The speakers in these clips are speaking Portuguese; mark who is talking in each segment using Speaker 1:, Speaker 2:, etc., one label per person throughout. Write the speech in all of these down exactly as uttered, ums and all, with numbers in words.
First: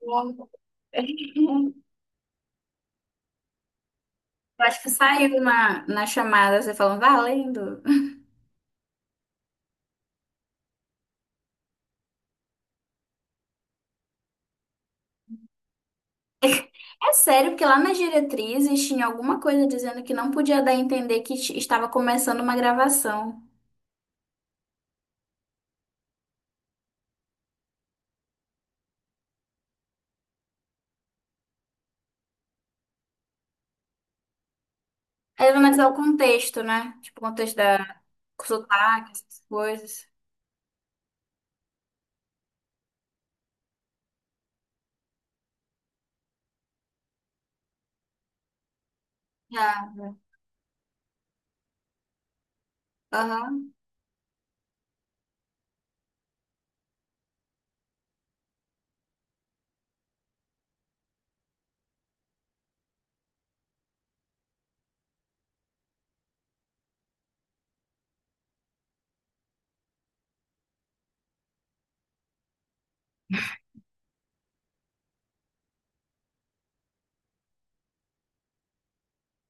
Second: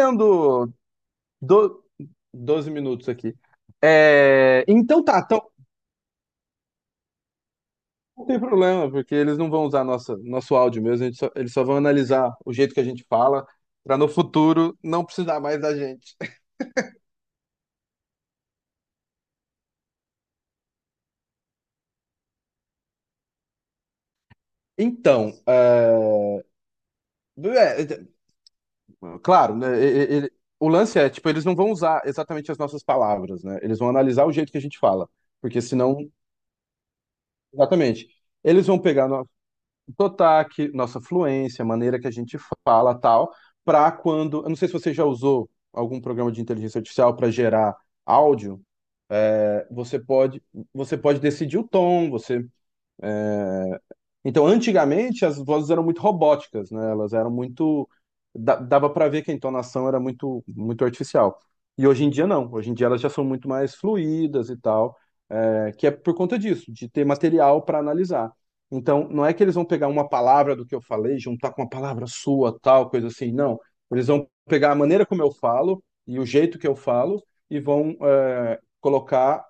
Speaker 1: Bom.
Speaker 2: Do... Doze minutos aqui. É,
Speaker 1: Eu acho que
Speaker 2: então tá,
Speaker 1: saiu
Speaker 2: então
Speaker 1: na, na chamada, você falando, valendo.
Speaker 2: não tem problema, porque eles não vão usar nossa, nosso áudio mesmo, a gente só- eles só vão analisar o jeito que a gente fala, para no futuro não precisar mais da gente.
Speaker 1: É sério, porque lá nas diretrizes tinha alguma coisa dizendo que não podia dar a entender que t- estava começando uma gravação.
Speaker 2: Então, é, é, é, claro, né, e- e- ele- o lance é, tipo, eles não vão usar exatamente as nossas palavras, né? Eles vão analisar o jeito que a gente fala,
Speaker 1: Aí vai
Speaker 2: porque
Speaker 1: analisar o
Speaker 2: senão,
Speaker 1: contexto, né? Tipo, o contexto da
Speaker 2: exatamente, eles vão pegar
Speaker 1: sotaque,
Speaker 2: no-
Speaker 1: essas coisas.
Speaker 2: sotaque, nossa fluência, a maneira que a gente fala, tal, para quando, eu não sei se você já usou algum programa de inteligência artificial para gerar áudio, é, você
Speaker 1: Já.
Speaker 2: pode, você pode decidir o tom, você
Speaker 1: Aham.
Speaker 2: então, antigamente, as vozes eram muito robóticas, né? Elas eram muito. da- Dava para ver que a entonação era muito, muito artificial. E hoje em dia, não. Hoje em dia, elas já são muito mais fluídas e tal, é, que é por conta disso, de ter material para analisar. Então, não é que eles vão pegar uma palavra do que eu falei, juntar com uma palavra sua, tal, coisa assim. Não. Eles vão pegar a maneira como eu falo e o jeito que eu falo e vão, é, colocar,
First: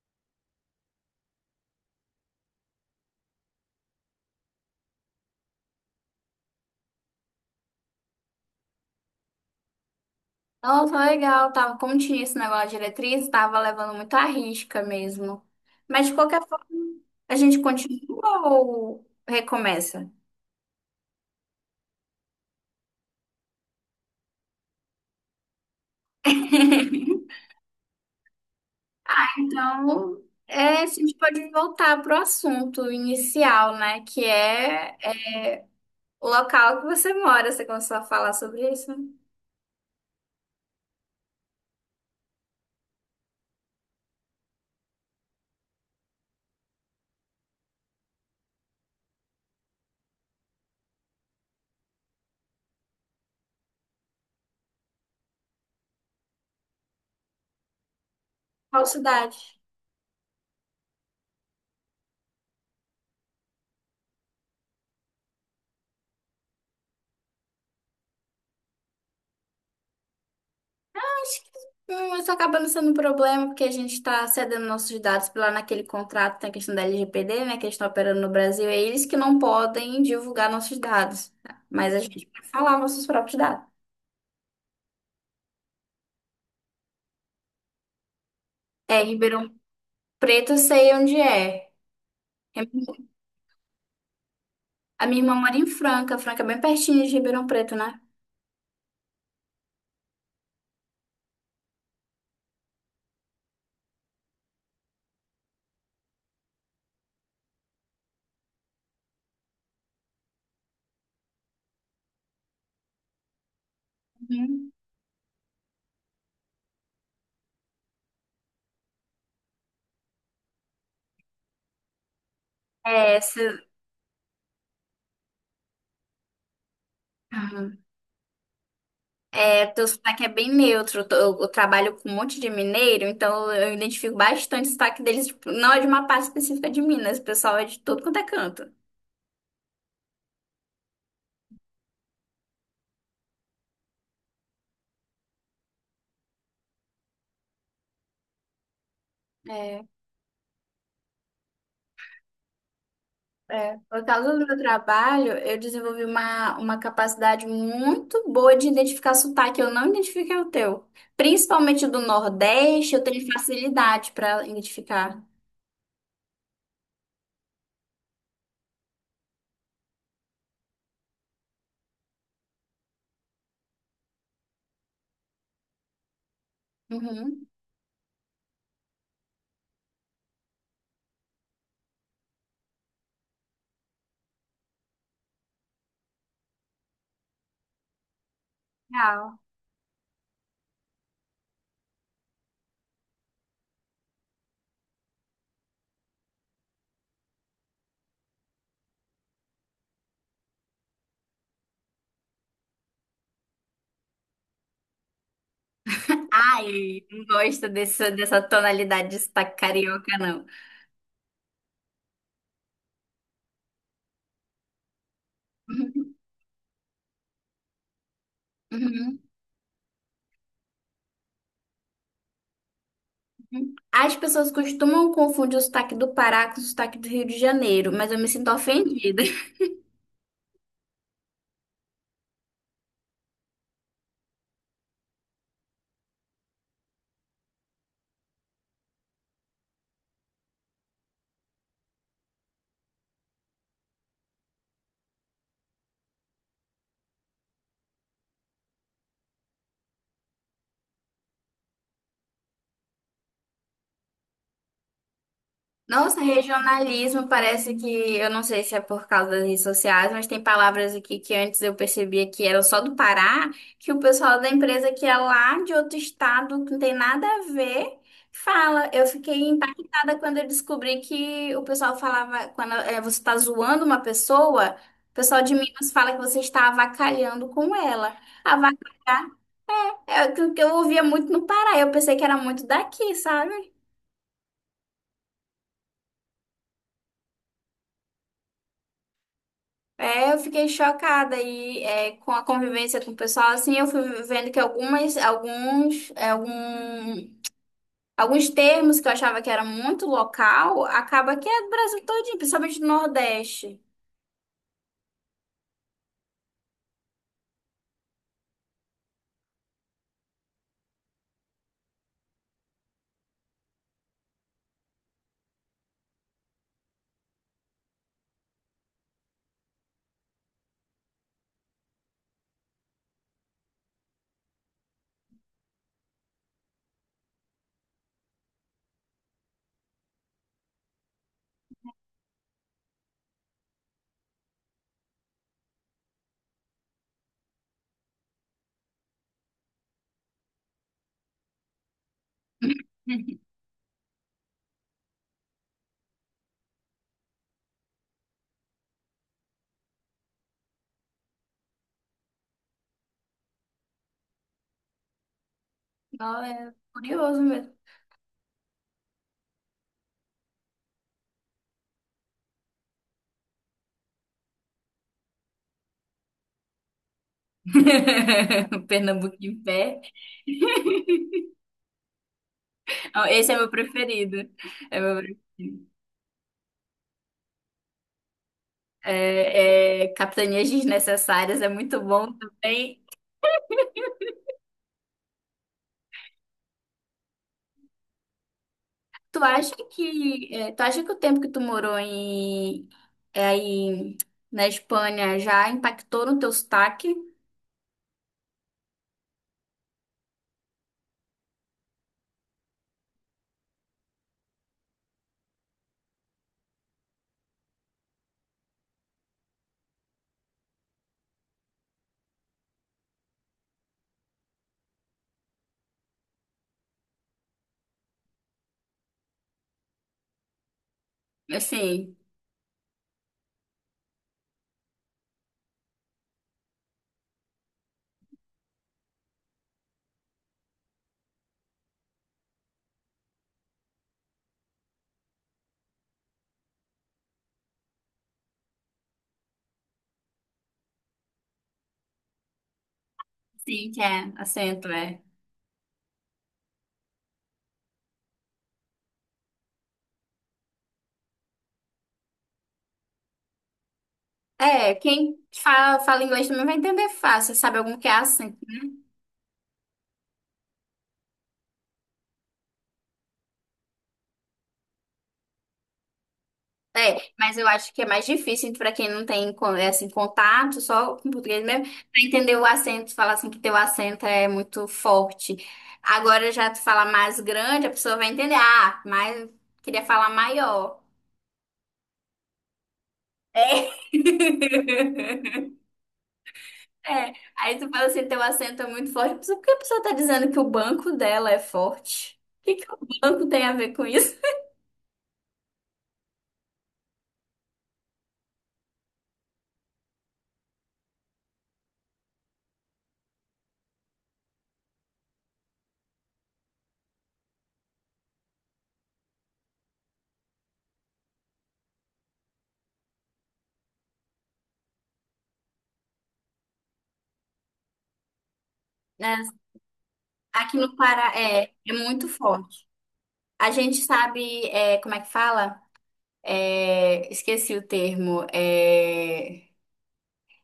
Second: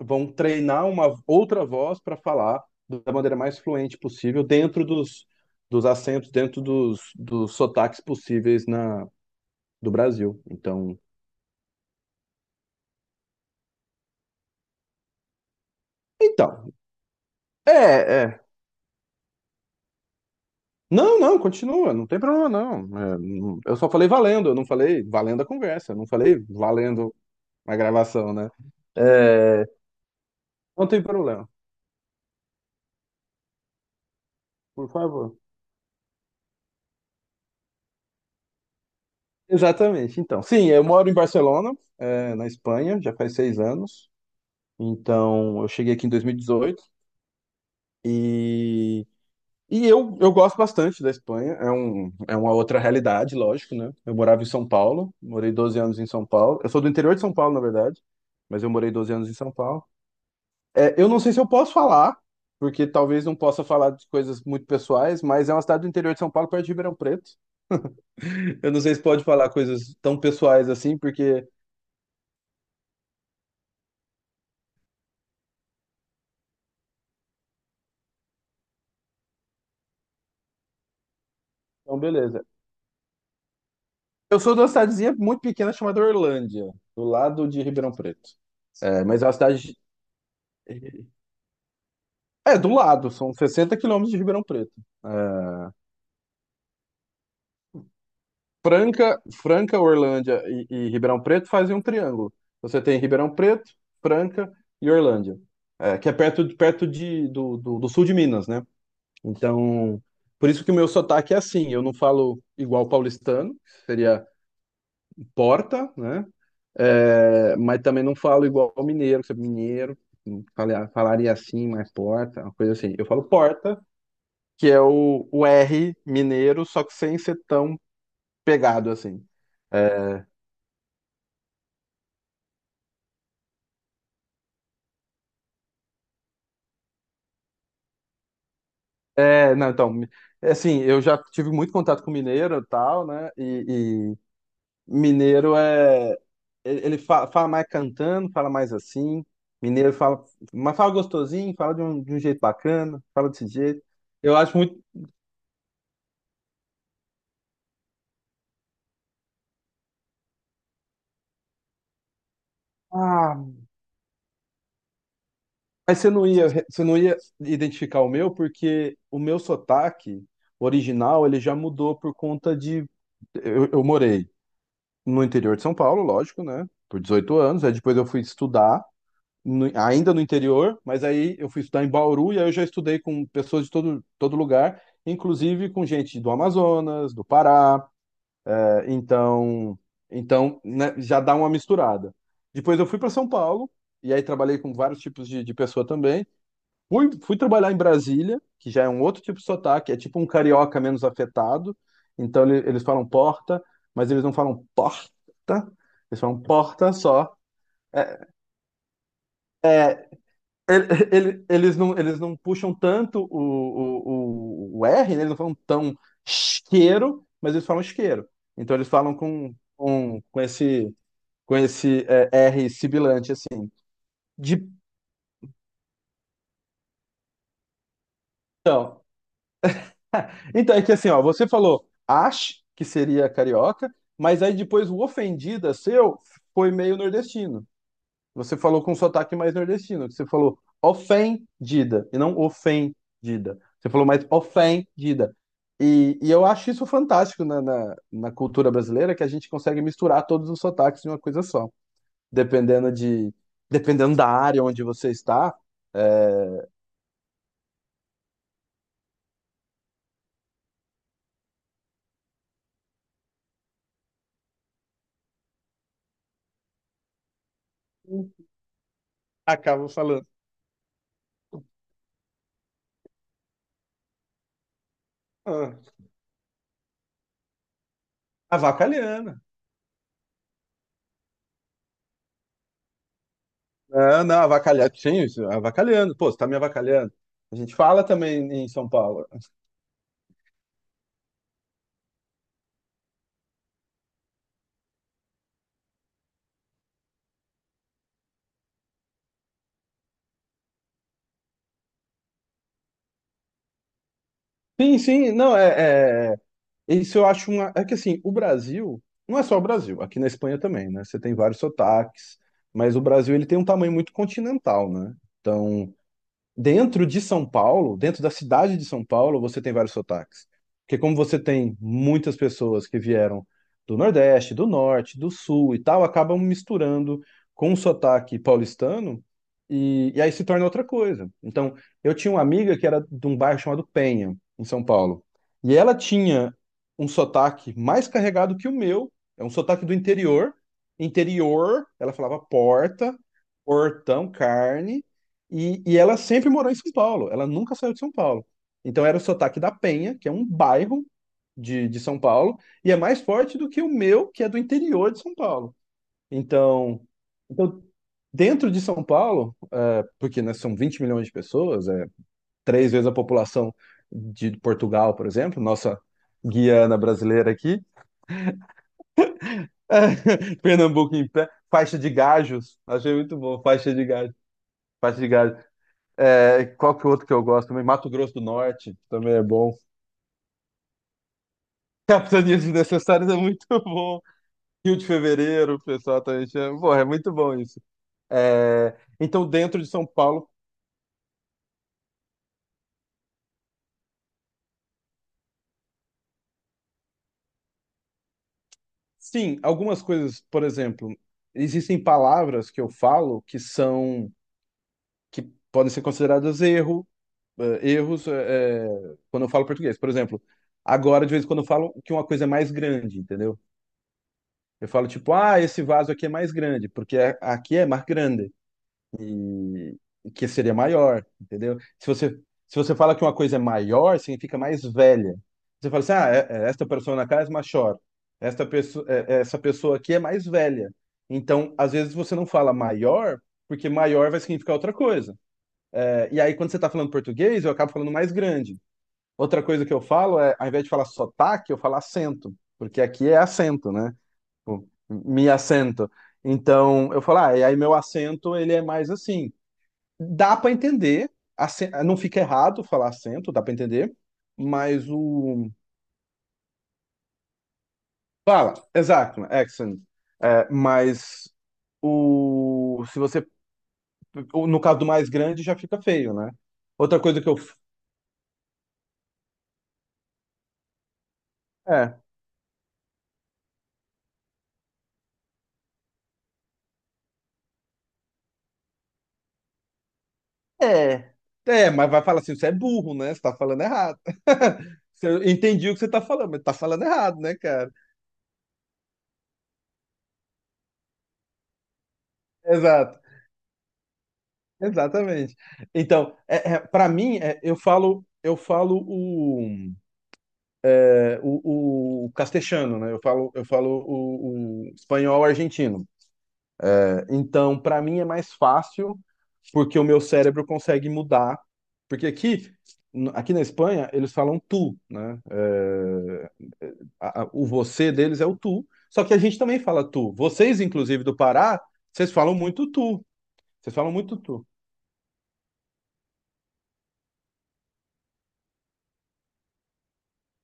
Speaker 2: vão treinar uma outra voz para falar da maneira mais fluente possível, dentro dos, dos acentos, dentro dos, dos sotaques possíveis na, do Brasil.
Speaker 1: Nossa,
Speaker 2: Então,
Speaker 1: legal. Tava, como tinha esse negócio de diretriz, tava levando muito à risca mesmo. Mas de qualquer
Speaker 2: então,
Speaker 1: forma, a gente
Speaker 2: é, é.
Speaker 1: continua ou recomeça?
Speaker 2: Não, não, continua, não tem problema não. É, não- eu só falei valendo, eu não falei valendo a conversa, eu não falei valendo a gravação, né? É,
Speaker 1: Então, é, a
Speaker 2: não tem
Speaker 1: gente
Speaker 2: problema,
Speaker 1: pode voltar para o assunto inicial, né? Que
Speaker 2: por
Speaker 1: é
Speaker 2: favor.
Speaker 1: o local que você mora. Você começou a falar sobre isso, né?
Speaker 2: Exatamente, então. Sim, eu moro em Barcelona, é, na Espanha, já faz seis anos. Então, eu cheguei aqui em dois mil e dezoito e dezoito e E eu, eu gosto bastante da Espanha, é, um, é uma outra realidade, lógico, né? Eu morava em São Paulo, morei doze anos em São Paulo. Eu sou do interior de São Paulo, na verdade, mas eu
Speaker 1: Qual
Speaker 2: morei doze anos em
Speaker 1: cidade?
Speaker 2: São Paulo. É, eu não sei se eu posso falar, porque talvez não possa falar de coisas muito pessoais, mas é uma cidade do interior de São Paulo, perto de Ribeirão Preto. Eu não sei se pode falar coisas tão pessoais assim,
Speaker 1: Acho
Speaker 2: porque.
Speaker 1: que hum, isso acaba não sendo um problema, porque a gente está cedendo nossos dados lá naquele contrato, tem a questão da L G P D, né? Que eles estão operando no Brasil. É eles que não podem divulgar nossos dados, tá? Mas a
Speaker 2: Então,
Speaker 1: gente
Speaker 2: beleza.
Speaker 1: pode falar nossos próprios dados.
Speaker 2: Eu sou de uma cidadezinha muito pequena chamada Orlândia, do lado de Ribeirão Preto.
Speaker 1: É,
Speaker 2: É, mas é uma
Speaker 1: Ribeirão
Speaker 2: cidade
Speaker 1: Preto, eu sei onde é.
Speaker 2: É,
Speaker 1: É-
Speaker 2: do lado, são sessenta quilômetros de Ribeirão Preto.
Speaker 1: A minha irmã mora em
Speaker 2: É,
Speaker 1: Franca. Franca é bem pertinho de Ribeirão Preto, né?
Speaker 2: Franca, Franca, Orlândia e, e Ribeirão Preto fazem um triângulo. Você tem Ribeirão Preto, Franca e Orlândia, é, que é perto, de- perto de, do, do, do sul de Minas, né? Então, por isso que o meu sotaque é assim. Eu não falo igual paulistano, que seria porta, né? É, mas também não falo igual mineiro, que é mineiro. falar- Falaria assim, mais porta, uma coisa assim. Eu
Speaker 1: É,
Speaker 2: falo
Speaker 1: se-
Speaker 2: porta que é o, o R mineiro, só que sem ser tão
Speaker 1: Uhum.
Speaker 2: pegado assim.
Speaker 1: É, teu
Speaker 2: É,
Speaker 1: sotaque é bem neutro. Eu, tô- eu trabalho com um monte de mineiro, então eu identifico bastante o sotaque deles. Tipo, não é de uma parte específica de Minas, o pessoal é de todo quanto é canto.
Speaker 2: é, não, então, mi- assim, eu já tive muito contato com mineiro e tal, né? E, e mineiro é. Ele ele fa- fala, mais cantando, fala mais assim.
Speaker 1: É,
Speaker 2: Mineiro fala. Mas fala gostosinho, fala de um, de um jeito bacana, fala desse
Speaker 1: é.
Speaker 2: jeito.
Speaker 1: Por causa
Speaker 2: Eu
Speaker 1: do meu
Speaker 2: acho muito.
Speaker 1: trabalho, eu desenvolvi uma, uma capacidade muito boa de identificar sotaque. Eu não identifiquei o teu. Principalmente do Nordeste, eu tenho
Speaker 2: Ah,
Speaker 1: facilidade para identificar.
Speaker 2: mas você não ia, re- você não ia identificar o meu, porque o meu sotaque original ele já mudou por conta de. Eu, eu morei no interior de São Paulo, lógico, né? Por dezoito
Speaker 1: Uhum.
Speaker 2: anos. Aí depois eu fui estudar, no- ainda no interior, mas aí eu fui estudar em Bauru e aí eu já estudei com pessoas de todo, todo lugar, inclusive com gente do Amazonas, do Pará. É,
Speaker 1: Legal.
Speaker 2: então, então né, já dá uma misturada. Depois eu fui para São Paulo e aí trabalhei com vários tipos de, de pessoa também. Fui, fui trabalhar em Brasília, que já é um outro tipo de sotaque, é tipo um carioca menos afetado. Então ele- eles falam porta, mas eles não falam porta, eles falam porta
Speaker 1: Ai, não
Speaker 2: só.
Speaker 1: gosto dessa,
Speaker 2: É,
Speaker 1: dessa tonalidade de sotaque
Speaker 2: é,
Speaker 1: carioca, não.
Speaker 2: ele- ele- eles não, eles não puxam tanto o, o, o, o R, né? Eles não falam tão isqueiro, mas eles falam isqueiro. Então eles falam
Speaker 1: Uhum,
Speaker 2: com, com, com esse, com esse é, R sibilante, assim.
Speaker 1: uhum. As pessoas
Speaker 2: De
Speaker 1: costumam confundir o sotaque do Pará com o sotaque do Rio de Janeiro, mas eu me sinto
Speaker 2: então,
Speaker 1: ofendida.
Speaker 2: Então, é que assim, ó, você falou Ash, que seria carioca, mas aí depois o ofendida seu foi meio nordestino. Você falou com um sotaque mais nordestino, que você falou ofendida e não ofendida. Você falou mais ofendida. E, e eu acho isso fantástico na, na, na cultura brasileira, que a gente consegue misturar todos os sotaques em uma coisa só. Dependendo de, dependendo da área onde você está,
Speaker 1: Nossa,
Speaker 2: é,
Speaker 1: regionalismo parece que, eu não sei se é por causa das redes sociais, mas tem palavras aqui que antes eu percebia que eram só do Pará, que o pessoal da empresa que é lá de outro estado, que não tem nada a ver, fala. Eu fiquei
Speaker 2: acaba
Speaker 1: impactada
Speaker 2: falando.
Speaker 1: quando eu descobri que o pessoal falava, quando eh, você está zoando uma pessoa, o pessoal de
Speaker 2: Ah,
Speaker 1: Minas fala que você está avacalhando com ela. Avacalhar
Speaker 2: avacalhando.
Speaker 1: é o que eu ouvia muito no Pará, eu pensei que era muito daqui, sabe?
Speaker 2: Não, não, avacalhar. Sim, isso, avacalhando. Pô, você tá me avacalhando. A gente fala também em São Paulo.
Speaker 1: É, eu fiquei chocada e é, com a convivência com o pessoal, assim, eu fui vendo que algumas, alguns, é, algum, alguns termos que eu achava que era muito local, acaba que é do Brasil todinho, principalmente do Nordeste.
Speaker 2: Sim, sim, não, é, é- isso eu acho uma. É que assim, o Brasil. Não é só o Brasil, aqui na Espanha também, né? Você tem vários sotaques, mas o Brasil ele tem um tamanho muito continental, né? Então, dentro de São Paulo, dentro da cidade de São Paulo, você tem vários sotaques. Porque como você tem muitas pessoas que vieram do Nordeste, do Norte, do Sul e tal, acabam misturando com o sotaque paulistano e, e aí se torna outra coisa. Então, eu tinha uma amiga que era de um bairro chamado Penha, em São Paulo. E ela tinha um sotaque mais carregado que o meu, é um sotaque do interior. Interior, ela falava porta, portão, carne, e, e ela sempre morou em São Paulo, ela nunca saiu de São Paulo. Então era o sotaque da Penha, que é um bairro de, de São Paulo, e é mais forte do que o meu, que é do interior de São Paulo.
Speaker 1: Ó, é
Speaker 2: Então,
Speaker 1: curioso mesmo.
Speaker 2: então dentro de São Paulo, é, porque né, são vinte milhões de pessoas, é três vezes a população de Portugal, por exemplo, nossa Guiana brasileira aqui,
Speaker 1: O Pernambuco em pé.
Speaker 2: Pernambuco em pé, faixa de gajos, achei
Speaker 1: Ó,
Speaker 2: muito
Speaker 1: esse é
Speaker 2: bom,
Speaker 1: meu
Speaker 2: faixa de gajos,
Speaker 1: preferido. É meu
Speaker 2: faixa de gajos.
Speaker 1: preferido.
Speaker 2: É, qual que é o outro que eu gosto também? Mato Grosso do Norte também é bom.
Speaker 1: É, é, Capitanias Desnecessárias é muito bom
Speaker 2: Capitanias
Speaker 1: também.
Speaker 2: Desnecessárias é muito bom. Rio de Fevereiro, o pessoal também chama. Porra, é muito bom isso. É,
Speaker 1: Tu
Speaker 2: então,
Speaker 1: acha
Speaker 2: dentro de São Paulo,
Speaker 1: que, é, tu acha que o tempo que tu morou em, é, aí na Espanha já impactou no teu sotaque?
Speaker 2: sim, algumas coisas, por exemplo, existem palavras que eu falo que são, que podem ser consideradas erro, eh, erros, eh, quando eu falo português. Por exemplo, agora, de vez em quando, eu falo que uma coisa é mais grande, entendeu? Eu falo tipo, ah, esse vaso aqui é mais grande, porque aqui é mais grande. e e que seria maior, entendeu? Se
Speaker 1: Assim,
Speaker 2: você, se você fala que uma coisa é maior, significa mais velha. Você fala assim, ah, é- é, esta pessoa na casa é maior, esta pessoa, é, é, essa pessoa aqui é mais velha. Então, às vezes você não fala maior, porque maior vai significar outra coisa. É, e aí, quando você está falando português, eu acabo falando mais grande. Outra coisa que eu falo é, ao invés de falar sotaque, eu falo acento, porque aqui é
Speaker 1: sim,
Speaker 2: acento,
Speaker 1: que
Speaker 2: né?
Speaker 1: é acento,
Speaker 2: Tipo,
Speaker 1: é.
Speaker 2: me assento. Então, eu falo, ah, e aí meu acento, ele é mais assim. Dá para entender, acen- não fica errado falar acento, dá para entender,
Speaker 1: É,
Speaker 2: mas
Speaker 1: quem
Speaker 2: o.
Speaker 1: fala, fala inglês também vai entender fácil, sabe algum que é acento.
Speaker 2: Fala, exato, accent. É, mas o. Se você. o- No caso do mais grande, já fica feio, né? Outra
Speaker 1: É,
Speaker 2: coisa que
Speaker 1: mas
Speaker 2: eu.
Speaker 1: eu acho que é mais difícil para quem não tem con- é, assim, contato, só com português mesmo,
Speaker 2: É.
Speaker 1: para entender o acento, falar assim que teu acento é muito forte. Agora já tu fala mais grande, a pessoa vai entender, ah, mas queria falar maior.
Speaker 2: É. É, mas vai falar assim, você é burro, né? Você tá falando
Speaker 1: É.
Speaker 2: errado. Você- Eu entendi o que você tá falando, mas tá falando
Speaker 1: É.
Speaker 2: errado, né,
Speaker 1: Aí tu
Speaker 2: cara?
Speaker 1: fala assim, teu acento é muito forte. Mas por que a pessoa tá dizendo que o banco dela é forte? O que que o
Speaker 2: Exato,
Speaker 1: banco tem a ver com isso?
Speaker 2: exatamente. Então, é, para mim, é, eu falo, eu falo o. É, o, o castexano, né? Eu falo, eu falo o, o espanhol argentino. É, então, para mim é mais fácil porque o meu cérebro consegue mudar. Porque aqui, aqui na Espanha, eles falam tu, né? É, é, a- a- o você deles é o tu. Só que a
Speaker 1: Né?
Speaker 2: gente também fala tu.
Speaker 1: Aqui
Speaker 2: Vocês,
Speaker 1: no
Speaker 2: inclusive,
Speaker 1: Pará
Speaker 2: do
Speaker 1: é,
Speaker 2: Pará,
Speaker 1: é muito
Speaker 2: vocês falam
Speaker 1: forte.
Speaker 2: muito tu.
Speaker 1: A
Speaker 2: Vocês
Speaker 1: gente
Speaker 2: falam muito
Speaker 1: sabe,
Speaker 2: tu.
Speaker 1: é, como é que fala? É, esqueci o termo. É,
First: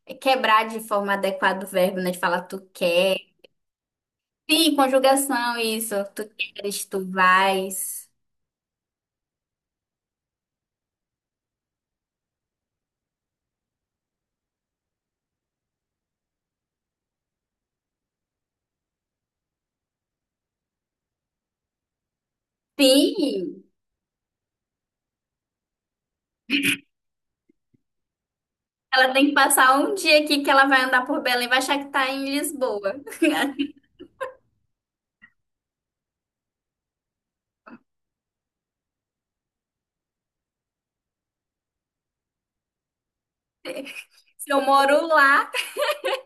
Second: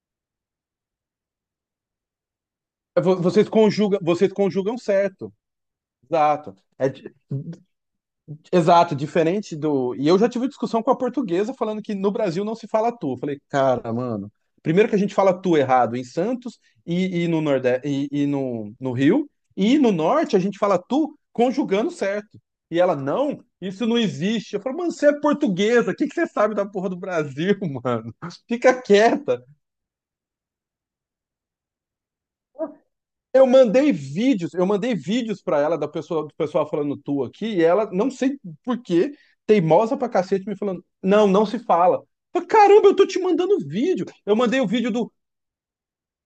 Speaker 1: é quebrar de forma adequada o verbo, né? De falar tu
Speaker 2: É,
Speaker 1: quer.
Speaker 2: Vo- vocês conjugam, vocês
Speaker 1: Sim,
Speaker 2: conjugam certo.
Speaker 1: conjugação, isso. Tu
Speaker 2: Exato.
Speaker 1: queres,
Speaker 2: É,
Speaker 1: tu
Speaker 2: di-
Speaker 1: vais.
Speaker 2: exato, diferente do. E eu já tive discussão com a portuguesa falando que no Brasil não se fala tu. Eu falei, cara, mano. Primeiro que a gente fala tu errado em Santos e, e no Nordeste e, e no, no Rio, e no Norte a gente fala tu conjugando certo. E ela, não,
Speaker 1: Sim.
Speaker 2: isso não existe. Eu falo, mano, você é portuguesa, o que que você sabe da porra do Brasil, mano? Fica
Speaker 1: Ela tem que
Speaker 2: quieta.
Speaker 1: passar um dia aqui que ela vai andar por Belém, vai achar que tá em Lisboa.
Speaker 2: Eu mandei vídeos, eu mandei vídeos para ela da pessoa, do pessoal falando tu aqui, e ela, não sei por quê, teimosa pra cacete, me falando, não, não se fala. Eu falei, caramba, eu tô te mandando vídeo. Eu
Speaker 1: Se
Speaker 2: mandei
Speaker 1: eu
Speaker 2: o vídeo
Speaker 1: moro
Speaker 2: do
Speaker 1: lá,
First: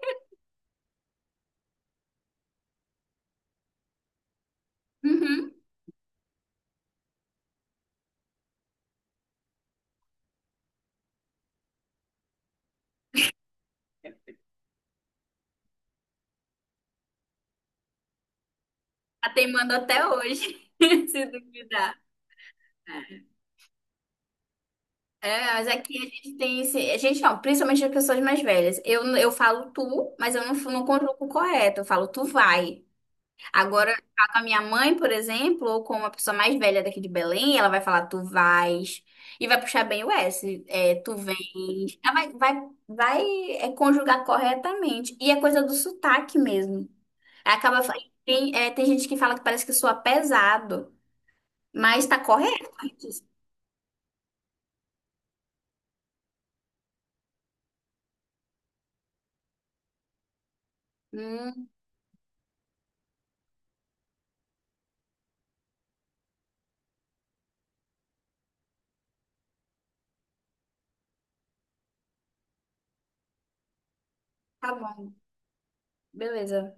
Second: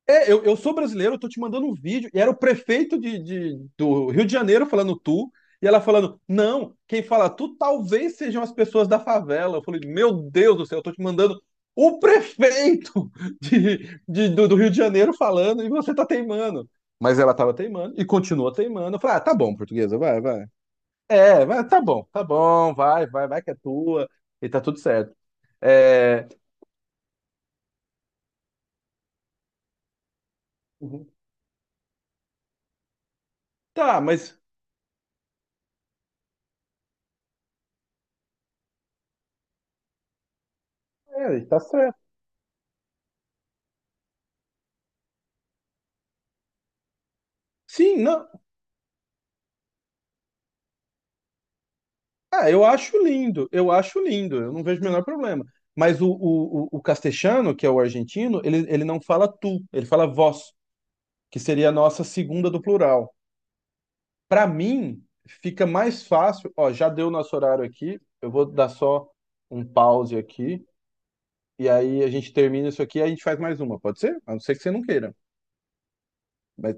Speaker 2: é, eu, eu sou brasileiro, eu tô te mandando um vídeo. E era o prefeito de, de- do Rio de Janeiro falando tu,
Speaker 1: uhum,
Speaker 2: e ela falando, não, quem fala tu talvez sejam as pessoas da favela. Eu falei, meu Deus do céu, eu tô te mandando o prefeito de, de- do, do Rio de Janeiro falando e você tá teimando. Mas ela tava teimando e continua teimando. Eu falei, ah,
Speaker 1: tá
Speaker 2: tá bom,
Speaker 1: teimando
Speaker 2: portuguesa,
Speaker 1: até
Speaker 2: vai, vai.
Speaker 1: hoje, se
Speaker 2: É, vai, tá
Speaker 1: duvidar.
Speaker 2: bom, tá bom, vai, vai, vai que é tua, e tá tudo certo.
Speaker 1: É, mas aqui a
Speaker 2: É,
Speaker 1: gente tem esse. A gente não, principalmente as pessoas mais velhas. Eu, eu falo tu, mas eu não, não
Speaker 2: uhum.
Speaker 1: conjugo correto. Eu falo tu vai. Agora,
Speaker 2: Tá,
Speaker 1: ficar com
Speaker 2: mas.
Speaker 1: a minha mãe, por exemplo, ou com uma pessoa mais velha daqui de Belém, ela vai falar, tu vais, e vai puxar bem o S, é, tu
Speaker 2: É, tá certo.
Speaker 1: vens. Ela vai, vai, vai é, conjugar corretamente. E é coisa do sotaque mesmo. Acaba, fa-
Speaker 2: Sim, não.
Speaker 1: tem, é, tem gente que fala que parece que soa pesado, mas tá
Speaker 2: Ah, eu
Speaker 1: correto.
Speaker 2: acho lindo, eu acho lindo, eu não vejo o menor problema. Mas o, o, o, o castelhano, que é o argentino, ele, ele não fala tu, ele fala vós, que
Speaker 1: Hum,
Speaker 2: seria a nossa segunda do plural. Para mim, fica mais fácil. Ó, já deu nosso horário aqui, eu vou dar só um pause aqui, e aí a gente termina isso aqui e a gente faz mais uma, pode ser? A não ser que você
Speaker 1: tá
Speaker 2: não
Speaker 1: bom,
Speaker 2: queira.
Speaker 1: beleza.
Speaker 2: Mas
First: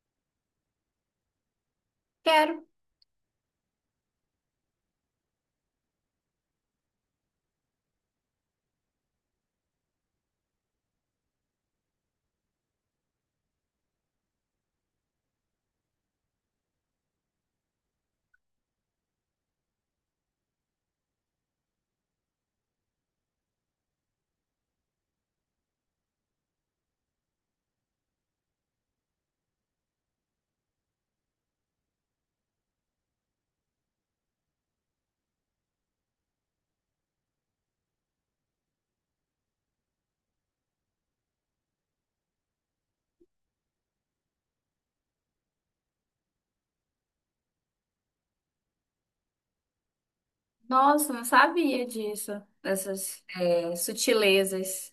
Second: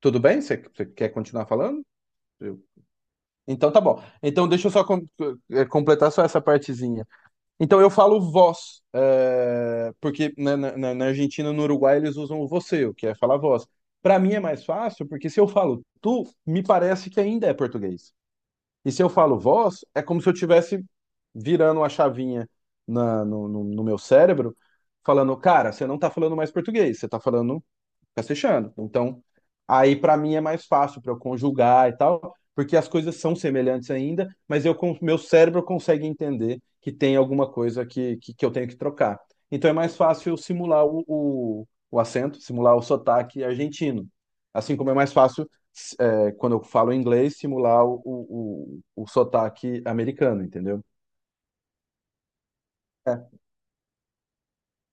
Speaker 2: tudo bem? Você, você quer continuar falando? Eu-
Speaker 1: Quero.
Speaker 2: Então tá bom. Então deixa eu só com- eh, completar só essa partezinha. Então eu falo vós, eh, porque na, na- na- na Argentina, no Uruguai, eles usam o você, o que é falar vós. Para mim é mais fácil, porque se eu falo tu, me parece que ainda é português. E se eu falo vós, é como se eu estivesse virando a chavinha na- no, no- no meu cérebro, falando, cara, você não tá falando mais português, você tá falando fica se fechando. Então, aí para mim é mais fácil para eu conjugar e tal, porque as coisas são semelhantes ainda, mas eu com meu cérebro consegue entender que tem alguma coisa que, que, que eu tenho que trocar. Então é mais fácil eu simular o, o, o acento, simular o sotaque argentino. Assim como é mais fácil, é, quando eu falo inglês, simular o, o, o, o sotaque americano, entendeu?
Speaker 1: Nossa, não sabia disso, dessas,
Speaker 2: É.
Speaker 1: é, sutilezas.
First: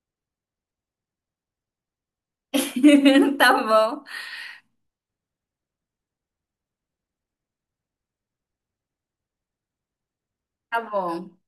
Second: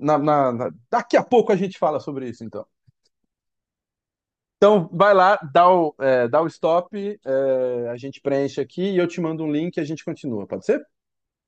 Speaker 2: Na- na- na- Daqui a pouco a gente fala sobre isso, então.
Speaker 1: Tá bom,
Speaker 2: Então, vai lá, dá o, é, dá o stop, é, a gente preenche aqui e eu te mando um link e a gente continua, pode
Speaker 1: tá
Speaker 2: ser?
Speaker 1: bom.